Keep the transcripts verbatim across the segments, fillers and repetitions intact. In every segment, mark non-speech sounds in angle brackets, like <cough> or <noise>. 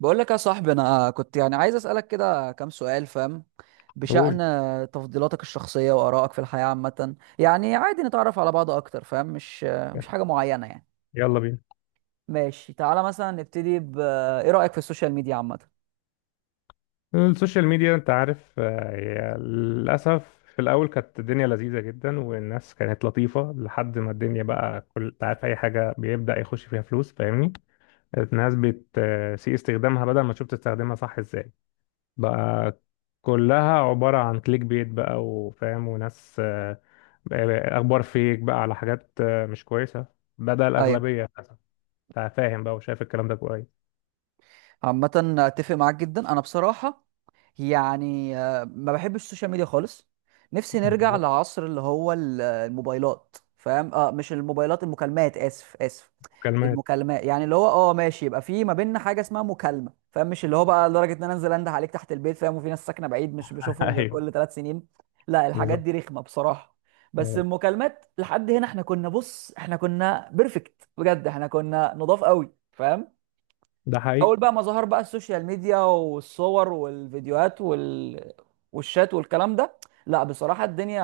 بقول لك يا صاحبي، انا كنت يعني عايز اسالك كده كام سؤال فاهم، بشأن قول. تفضيلاتك الشخصيه وارائك في الحياه عامه. يعني عادي نتعرف على بعض اكتر فاهم، مش مش حاجه معينه يعني. يلا بينا. ماشي تعالى مثلا نبتدي ب ايه رايك في السوشيال ميديا عامه؟ السوشيال ميديا، انت عارف آه، هي للاسف في الاول كانت الدنيا لذيذه جدا، والناس كانت لطيفه لحد ما الدنيا بقى كل انت عارف اي حاجه بيبدا يخش فيها فلوس، فاهمني؟ الناس بتسيء استخدامها بدل ما تشوف تستخدمها صح ازاي. بقى كلها عباره عن كليك بيت بقى وفاهم، وناس آه، بقى- اخبار فيك بقى على حاجات آه، مش كويسه، بدل ايوه الاغلبيه للاسف. انت فاهم بقى وشايف الكلام ده كويس. عامه، اتفق معاك جدا انا بصراحه. يعني آه، ما بحبش السوشيال ميديا خالص. نفسي نرجع بالظبط. لعصر اللي هو ال- الموبايلات فاهم، اه مش الموبايلات، المكالمات، اسف اسف. كلمات. المكالمات يعني اللي هو اه ماشي، يبقى في ما بيننا حاجه اسمها مكالمه فاهم، مش اللي هو بقى لدرجه ان انا انزل انده عليك تحت البيت فاهم، وفي ناس ساكنه بعيد مش <laughs> بشوفهم غير ايوه. كل ثلاث سنين. لا، الحاجات بالظبط. دي رخمه بصراحه. بس آه، المكالمات لحد هنا احنا كنا، بص احنا كنا بيرفكت بجد، احنا كنا نضاف قوي فاهم. ده اول حقيقي. بقى ما ظهر بقى السوشيال ميديا والصور والفيديوهات وال... والشات والكلام ده، لا بصراحة الدنيا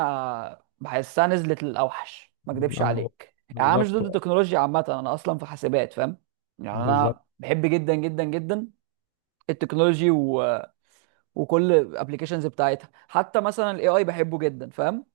بحسها نزلت للأوحش. ما اكدبش اه عليك، يعني انا مش بالظبط ضد التكنولوجيا عامة، انا اصلا في حاسبات فاهم. يعني انا بالظبط. بحب جدا جدا جدا التكنولوجي و... وكل الابلكيشنز بتاعتها، حتى مثلا الاي اي بحبه جدا فاهم.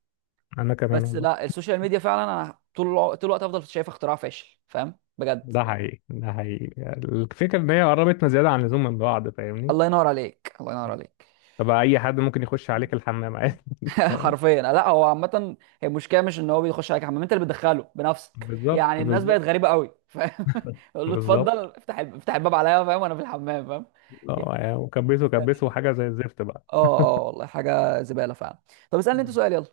انا كمان بس والله. لا السوشيال ميديا فعلا انا طول الع- طول الوقت افضل شايف اختراع فاشل فاهم بجد. ده حقيقي، ده حقيقي. الفكره ان هي قربتنا زياده عن اللزوم من بعض، فاهمني؟ الله ينور عليك، الله ينور عليك. فبقى اي حد ممكن يخش عليك الحمام عادي. <laughs> <laughs> فاهم. حرفيا، لا هو عامة هي المشكلة مش ان هو بيخش عليك حمام، انت اللي بتدخله بنفسك. بالظبط يعني الناس بقت بالظبط. غريبة قوي فاهم. <laughs> يقول له اتفضل بالظبط. افتح الب- افتح الباب عليا فاهم، وانا في الحمام فاهم. يعني اه يعني وكبسه الناس بقت كبسه غريبة. حاجه زي الزفت بقى. اه اه والله، حاجة زبالة فعلا. طب اسألني انت سؤال يلا.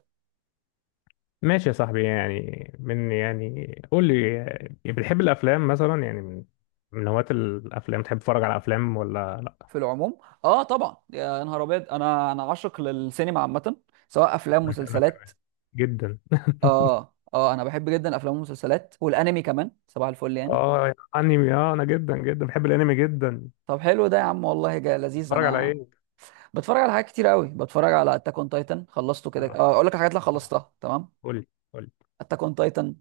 ماشي يا صاحبي، يعني من يعني قول لي، يعني بتحب الافلام مثلا؟ يعني من من هواة الافلام، تحب تتفرج على افلام ولا لا؟ في العموم، اه طبعا، يا نهار ابيض، انا انا عاشق للسينما عامة، سواء افلام انا أنا مسلسلات. جدا. اه اه انا بحب جدا الافلام والمسلسلات والانمي كمان، صباح الفل يعني. اه يعني انمي، اه انا جدا جدا بحب الانمي جدا. طب حلو ده يا عم، والله جا لذيذ. اتفرج على انا ايه؟ بتفرج على حاجات كتير قوي. بتفرج على اتاك اون تايتن، خلصته كده. آه، آه، اقول لك الحاجات اللي خلصتها تمام: قول لي، قول لي. اتاك اون تايتن،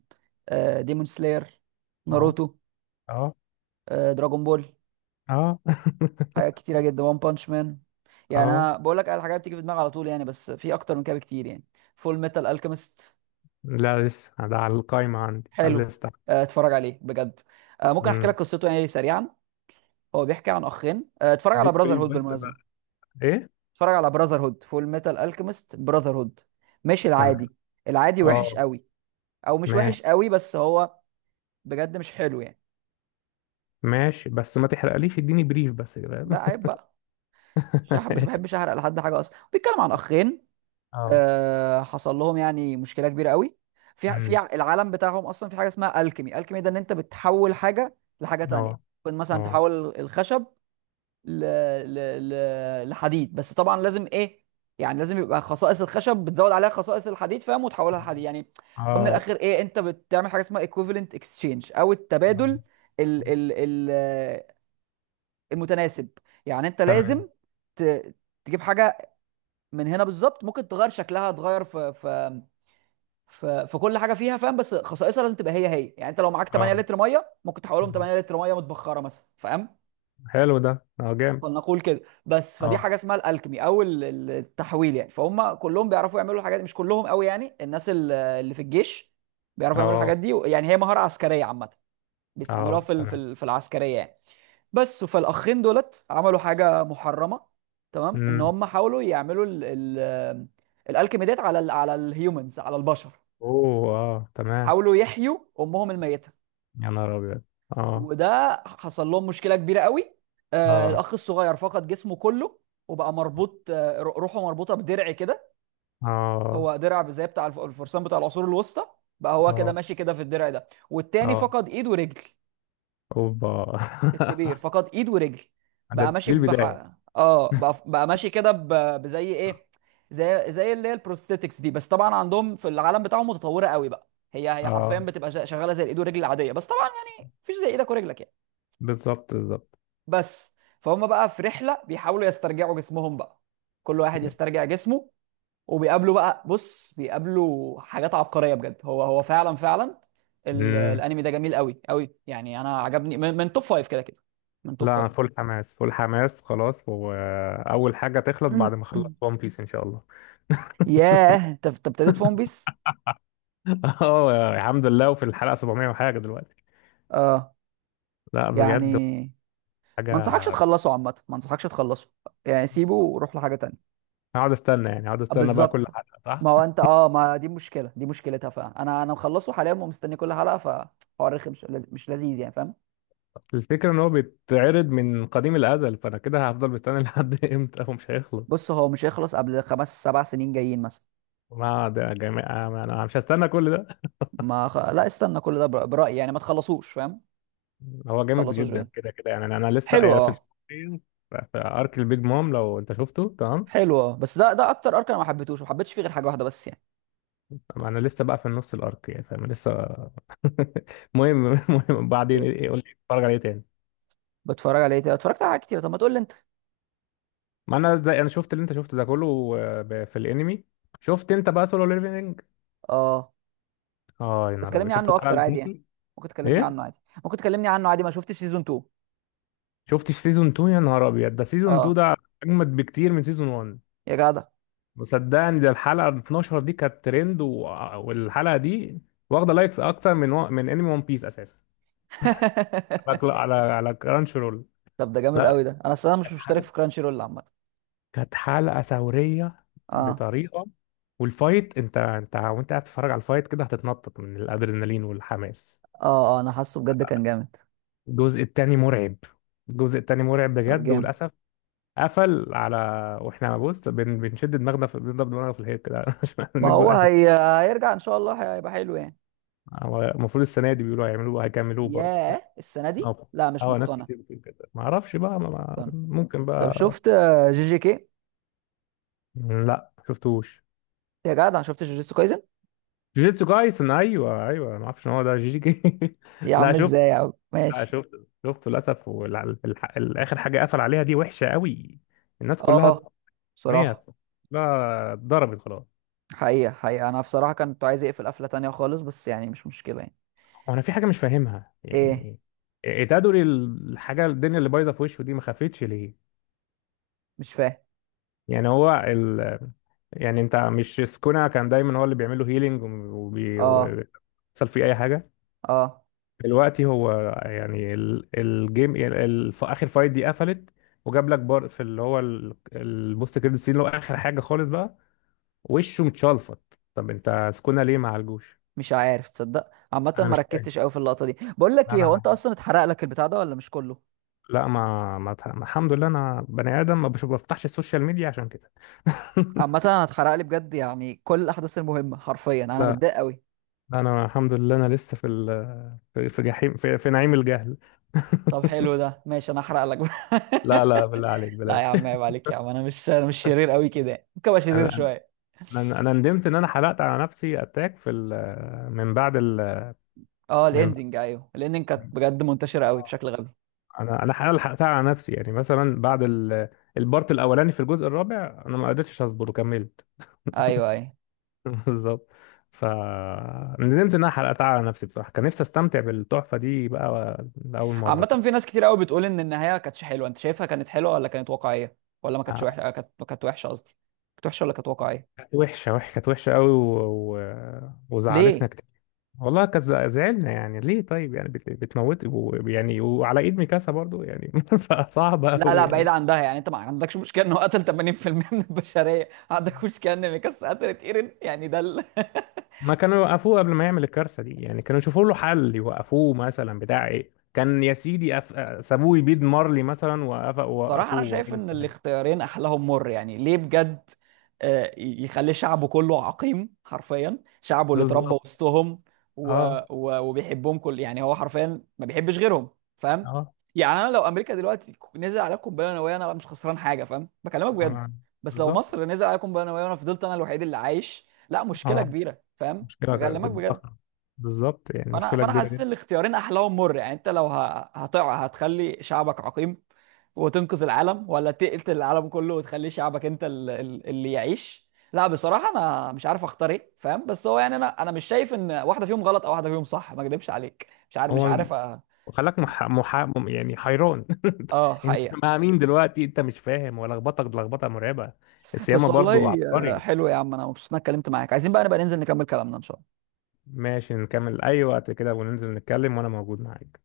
ديمون سلاير، اه. ناروتو، اه. آه، دراجون بول، اه. حاجات <laughs> كتيره جدا، وان بانش مان. يعني اه. انا بقول لك الحاجات بتيجي في دماغي على طول يعني، بس في اكتر من كده بكتير يعني. فول ميتال الكيميست، لا لسه ده على القايمة عندي، على حلو، الليستة. آه، اتفرج عليه بجد. آه، ممكن احكي لك امم. قصته يعني سريعا. هو بيحكي عن اخين، آه، اتفرج على اديك براذر بريف هود بس بالمناسبه، بقى. ايه. اتفرج على براذر هود فول ميتال الكيميست براذر هود، مش تمام. العادي. العادي وحش اه. قوي، او مش ماشي. وحش قوي بس هو بجد مش حلو يعني. ماشي بس ما تحرقليش، اديني بريف بس كده. لا عيب بقى، مش هح- مش <laughs> بحبش احرق لحد حاجه اصلا. بيتكلم عن اخين، اه. آه حصل لهم يعني مشكله كبيره قوي. في ع- في امم. ع- العالم بتاعهم اصلا في حاجه اسمها الكيمي. الكيمي ده ان انت بتحول حاجه لحاجه تانية، اه. ممكن مثلا اه. تحول الخشب ل... ل... ل... لحديد، بس طبعا لازم ايه، يعني لازم يبقى خصائص الخشب بتزود عليها خصائص الحديد فاهم، وتحولها لحديد يعني. ومن اه. الاخر ايه، انت بتعمل حاجه اسمها equivalent exchange، او التبادل آه. ال ال ال المتناسب. يعني انت تمام. لازم ت... تجيب حاجه من هنا بالظبط، ممكن تغير شكلها، تغير في في في, في كل حاجه فيها فاهم، بس خصائصها لازم تبقى هي هي. يعني انت لو معاك ثمانية اه. لتر ميه ممكن تحولهم آه. ثمانية لتر ميه متبخره مثلا فاهم. حلو ده، اه جامد. فلنقول كده، بس فدي اه. حاجه اسمها الالكمي، او ال- ال- التحويل يعني. فهم كلهم بيعرفوا يعملوا الحاجات دي، مش كلهم قوي يعني، الناس ال- اللي في الجيش بيعرفوا يعملوا اه. الحاجات دي. يعني هي مهاره عسكريه عامه، بيستعملوها اه. في ال- في تمام. ال- في العسكريه يعني. بس فالاخين دولت عملوا حاجه محرمه تمام، ان امم. هم حاولوا يعملوا ال ال الالكيميدات على ال على الهيومنز، على البشر. اوه اه تمام. حاولوا يحيوا امهم الميته، يا نهار ابيض. اه. وده حصل لهم مشكله كبيره قوي. آه اه. الاخ الصغير فقد جسمه كله، وبقى مربوط، آه، روحه مربوطه بدرع كده. اه. هو درع زي بتاع الف- الفرسان بتاع العصور الوسطى. بقى هو كده اه. ماشي كده في الدرع ده، والتاني اه. فقد ايد ورجل. اوبا. الكبير فقد ايد ورجل، <laughs> بقى ده ماشي دي بح... البداية. اه بقى, بقى ماشي كده ب... بزي ايه، زي زي اللي هي البروستيتكس دي. بس طبعا عندهم في العالم بتاعهم متطوره قوي بقى، هي هي حرفيا اه. بتبقى شا- شغاله زي الايد والرجل العاديه، بس طبعا يعني مفيش زي ايدك ورجلك يعني. بالظبط بالظبط. بس فهم بقى في رحله بيحاولوا يسترجعوا جسمهم بقى، كل واحد يسترجع جسمه، وبيقابلوا بقى بص بيقابلوا حاجات عبقريه بجد. هو هو فعلا فعلا ال- مم. الانمي ده جميل قوي قوي يعني، انا عجبني من, من توب فايف كده كده، من توب لا فايف. انا فول حماس، فول حماس خلاص، واول حاجة تخلص بعد ما <clears throat> اخلص ون بيس ان شاء الله. ياه، انت انت ابتديت في ون بيس. <laughs> اه الحمد لله، وفي الحلقة سبعميه وحاجة دلوقتي. اه لا يعني بجد. ما انصحكش حاجة. تخلصه عامه، ما انصحكش تخلصه يعني، سيبه وروح لحاجه تانية. هقعد استنى يعني، هقعد آه، استنى بقى بالظبط. كل حلقة صح؟ ما هو انت اه ما دي مشكله، دي مشكلتها فعلا، انا انا مخلصه حاليا ومستني كل حلقه، فحوار رخم، مش لذ- مش لذيذ يعني فاهم. الفكرة ان هو بيتعرض من قديم الازل، فانا كده هفضل مستني لحد <laughs> امتى ومش هيخلص. بص، هو مش هيخلص قبل خمس سبع سنين جايين مثلا. ما ده جميع، انا مش هستنى كل ده. ما خ... لا استنى كل ده بر- برايي يعني، ما تخلصوش فاهم، ما هو جامد تخلصوش جدا بجد. كده كده يعني، انا أنا لسه حلو، يعني في اه. السعوديه، في في ارك البيج مام لو انت شفته. تمام. حلو، اه، بس ده ده اكتر ارك انا ما حبيتهوش، ما حبيتش فيه غير حاجه واحده بس يعني. انا لسه بقى في النص الارك يعني، فاهم لسه. <laughs> المهم المهم بعدين إيه- قول لي اتفرج عليه تاني. بتفرج على ايه تاني؟ اتفرجت على حاجات كتير، طب ما تقول لي انت. ما انا زي انا شفت اللي انت شفته ده كله. آه، ب- في الانمي شفت انت بقى سولو ليفلنج؟ اه اه يا بس نهار ابيض، كلمني شفت عنه الحلقه اكتر ال عادي يعني، اتناشر؟ ممكن تكلمني ايه. عنه عادي، ممكن تكلمني عنه عادي، ما شفتش سيزون تاني. شفتش سيزون اتنين؟ يا نهار ابيض ده، سيزون اتنين اه ده اجمد بكتير من سيزون واحد. يا جدع. وصدقني ده الحلقة اتناشر دي كانت ترند و... والحلقة دي واخدة لايكس أكتر من و... من أنمي ون بيس أساسا، على كلا- <laughs> على على كرانش رول. طب ده جامد لا. قوي ده، انا اصل انا مش كانت مشترك حلقة، في كرانشي رول عامه. كانت حلقة ثورية اه بطريقة. والفايت أنت أنت وأنت قاعد تتفرج على الفايت كده، هتتنطط من الأدرينالين والحماس. اه اه انا حاسه بجد كان جامد. الجزء التاني مرعب، الجزء التاني مرعب طب بجد جامد، وللأسف. قفل على، واحنا بص بن... بنشد دماغنا في... بنضرب دماغنا في الحيط كده <laughs> ما عشان هو عشان. هي... هيرجع ان شاء الله، هيبقى حلو يعني. هو المفروض السنة دي بيقولوا هيعملوه هيكملوه برضه. ياه السنه دي، اه. لا مش اه، ناس مقتنع، كتير بتقول كده، ما اعرفش بقى، ما ما- مقتنع. ممكن طب بقى. شفت، آه، جي جي كي؟ لا ما شفتوش. يا جدع شفت جوجيتسو كايزن؟ جوجيتسو كايسن، ايوه ايوه، ما اعرفش ان هو ده جي جي. <laughs> يا لا عم، شفت، ازاي يا عم، لا ماشي. شفت، شفته للاسف، والاخر حاجه قفل عليها دي وحشه قوي. الناس اه كلها. نيت. بصراحه. لا اتضربت خلاص. حقيقة حقيقة أنا بصراحة كنت عايز أقفل قفلة تانية خالص، بس يعني مش مشكلة يعني. وانا في حاجه مش فاهمها إيه يعني. إيه- إيه تدري الحاجه الدنيا اللي بايظه في وشه دي ما خفتش ليه؟ مش فاهم. يعني هو ال... يعني انت مش سكونا كان دايما هو اللي بيعمل له هيلينج وبي... أه وبيحصل فيه اي حاجه. أه دلوقتي هو يعني ال... الجيم ال... ال... في اخر فايت دي قفلت، وجاب لك بار في اللي هو ال... البوست كريدت سين اللي هو اخر حاجه خالص بقى، وشه متشلفط، طب انت سكونا ليه ما عالجوش؟ مش عارف تصدق، عامة انا ما مش فاهم. ركزتش أوي في اللقطة دي. بقول لك إيه، هو أنت انا. أصلا اتحرق لك البتاع ده ولا مش كله؟ لا ما, ما... ما الحمد لله، انا بني ادم ما بش- بفتحش السوشيال ميديا عشان كده. عامة أنا اتحرق لي بجد يعني، كل الأحداث المهمة حرفيا، أنا <laughs> متضايق أوي. انا الحمد لله انا لسه في ال- في في جحيم في, في نعيم الجهل. طب حلو <laughs> ده، ماشي أنا هحرق لك بقى. لا لا بالله عليك <laughs> لا يا بلاش. عم، عيب عليك يا عم، أنا مش أنا مش شرير أوي كده يعني. ممكن أبقى شرير انا شوية. انا انا ندمت ان انا حلقت على نفسي اتاك في ال- من بعد ال. أه من. الإندنج، أيوه الإندنج كانت بجد منتشرة أوي آه. بشكل غبي. انا انا حلقة حلقتها على نفسي يعني، مثلا بعد ال- البارت الاولاني في الجزء الرابع، انا ما قدرتش اصبر وكملت. أيوه أيوه. <laughs> بالظبط. ف ندمت ان انا حلقتها على نفسي بصراحه، كان نفسي استمتع بالتحفه دي بقى، لاول مره عامة كده. في ناس كتير قوي بتقول ان النهاية كانتش حلوة، انت شايفها كانت حلوة ولا كانت واقعية، ولا ما كانتش آه، وحشة؟ آه، كانت كانت وحشة قصدي، كانت وحشة ولا كانت واقعية؟ كانت وحشه، وحشه، كانت وحشه قوي و... و... وزعلتنا ليه؟ كتير. والله كز- زعلنا يعني، ليه طيب؟ يعني بت- بتموت و- يعني، وعلى ايد ميكاسا برضو يعني. <laughs> فصعبة لا قوي لا، بعيد يعني. عن ده يعني، انت ما عندكش مشكلة انه قتل ثمانين في المية من البشرية، عندك مشكلة ان ميكاس قتلت ايرين، يعني ده ال... <laughs> ما كانوا يوقفوه قبل ما يعمل الكارثة دي يعني، كانوا يشوفوا له حل يوقفوه مثلا، بتاع ايه كان يا سيدي أف... سابوه يبيد مارلي مثلا، وقف... صراحة وقفوه أنا شايف وقالوا إن بتاع. الاختيارين أحلاهم مر يعني، ليه بجد، آه، يخلي شعبه كله عقيم، حرفيا شعبه اللي اتربى بالظبط. وسطهم، و... اه و... وبيحبهم كل، يعني هو حرفيا ما بيحبش غيرهم فاهم. اه. يعني أنا لو أمريكا دلوقتي ك- نزل عليها قنبلة نووية أنا مش خسران حاجة فاهم، بكلمك بجد. أنا... بس لو بالظبط. مصر نزل عليها قنبلة نووية وأنا فضلت أنا الوحيد اللي عايش، لا مشكلة اه كبيرة فاهم، مشكلة ك- بكلمك بجد. ضخمة، بالظبط يعني فانا مشكلة فانا كبيرة حسيت جدا. ان الاختيارين احلاهم مر. يعني انت لو ه- هتقع هتخلي شعبك عقيم وتنقذ العالم، ولا تقتل العالم كله وتخلي شعبك انت ال- ال- اللي يعيش؟ لا بصراحه انا مش عارف اختار ايه فاهم. بس هو يعني انا انا مش شايف ان واحده فيهم غلط او واحده فيهم صح، ما اكدبش عليك، مش عارف، مش هو عارف أ- وخلاك مح... مح... يعني حيران. اه <laughs> انت حقيقه. مع مين دلوقتي؟ انت مش فاهم، ولخبطك لخبطه مرعبه. السيامه بس برضو والله، آه، عبقري. حلو يا عم، انا مبسوط اني اتكلمت معاك. عايزين بقى نبقى ننزل نكمل كلامنا ان شاء الله. ماشي نكمل اي وقت كده، وننزل نتكلم، وانا موجود معاك.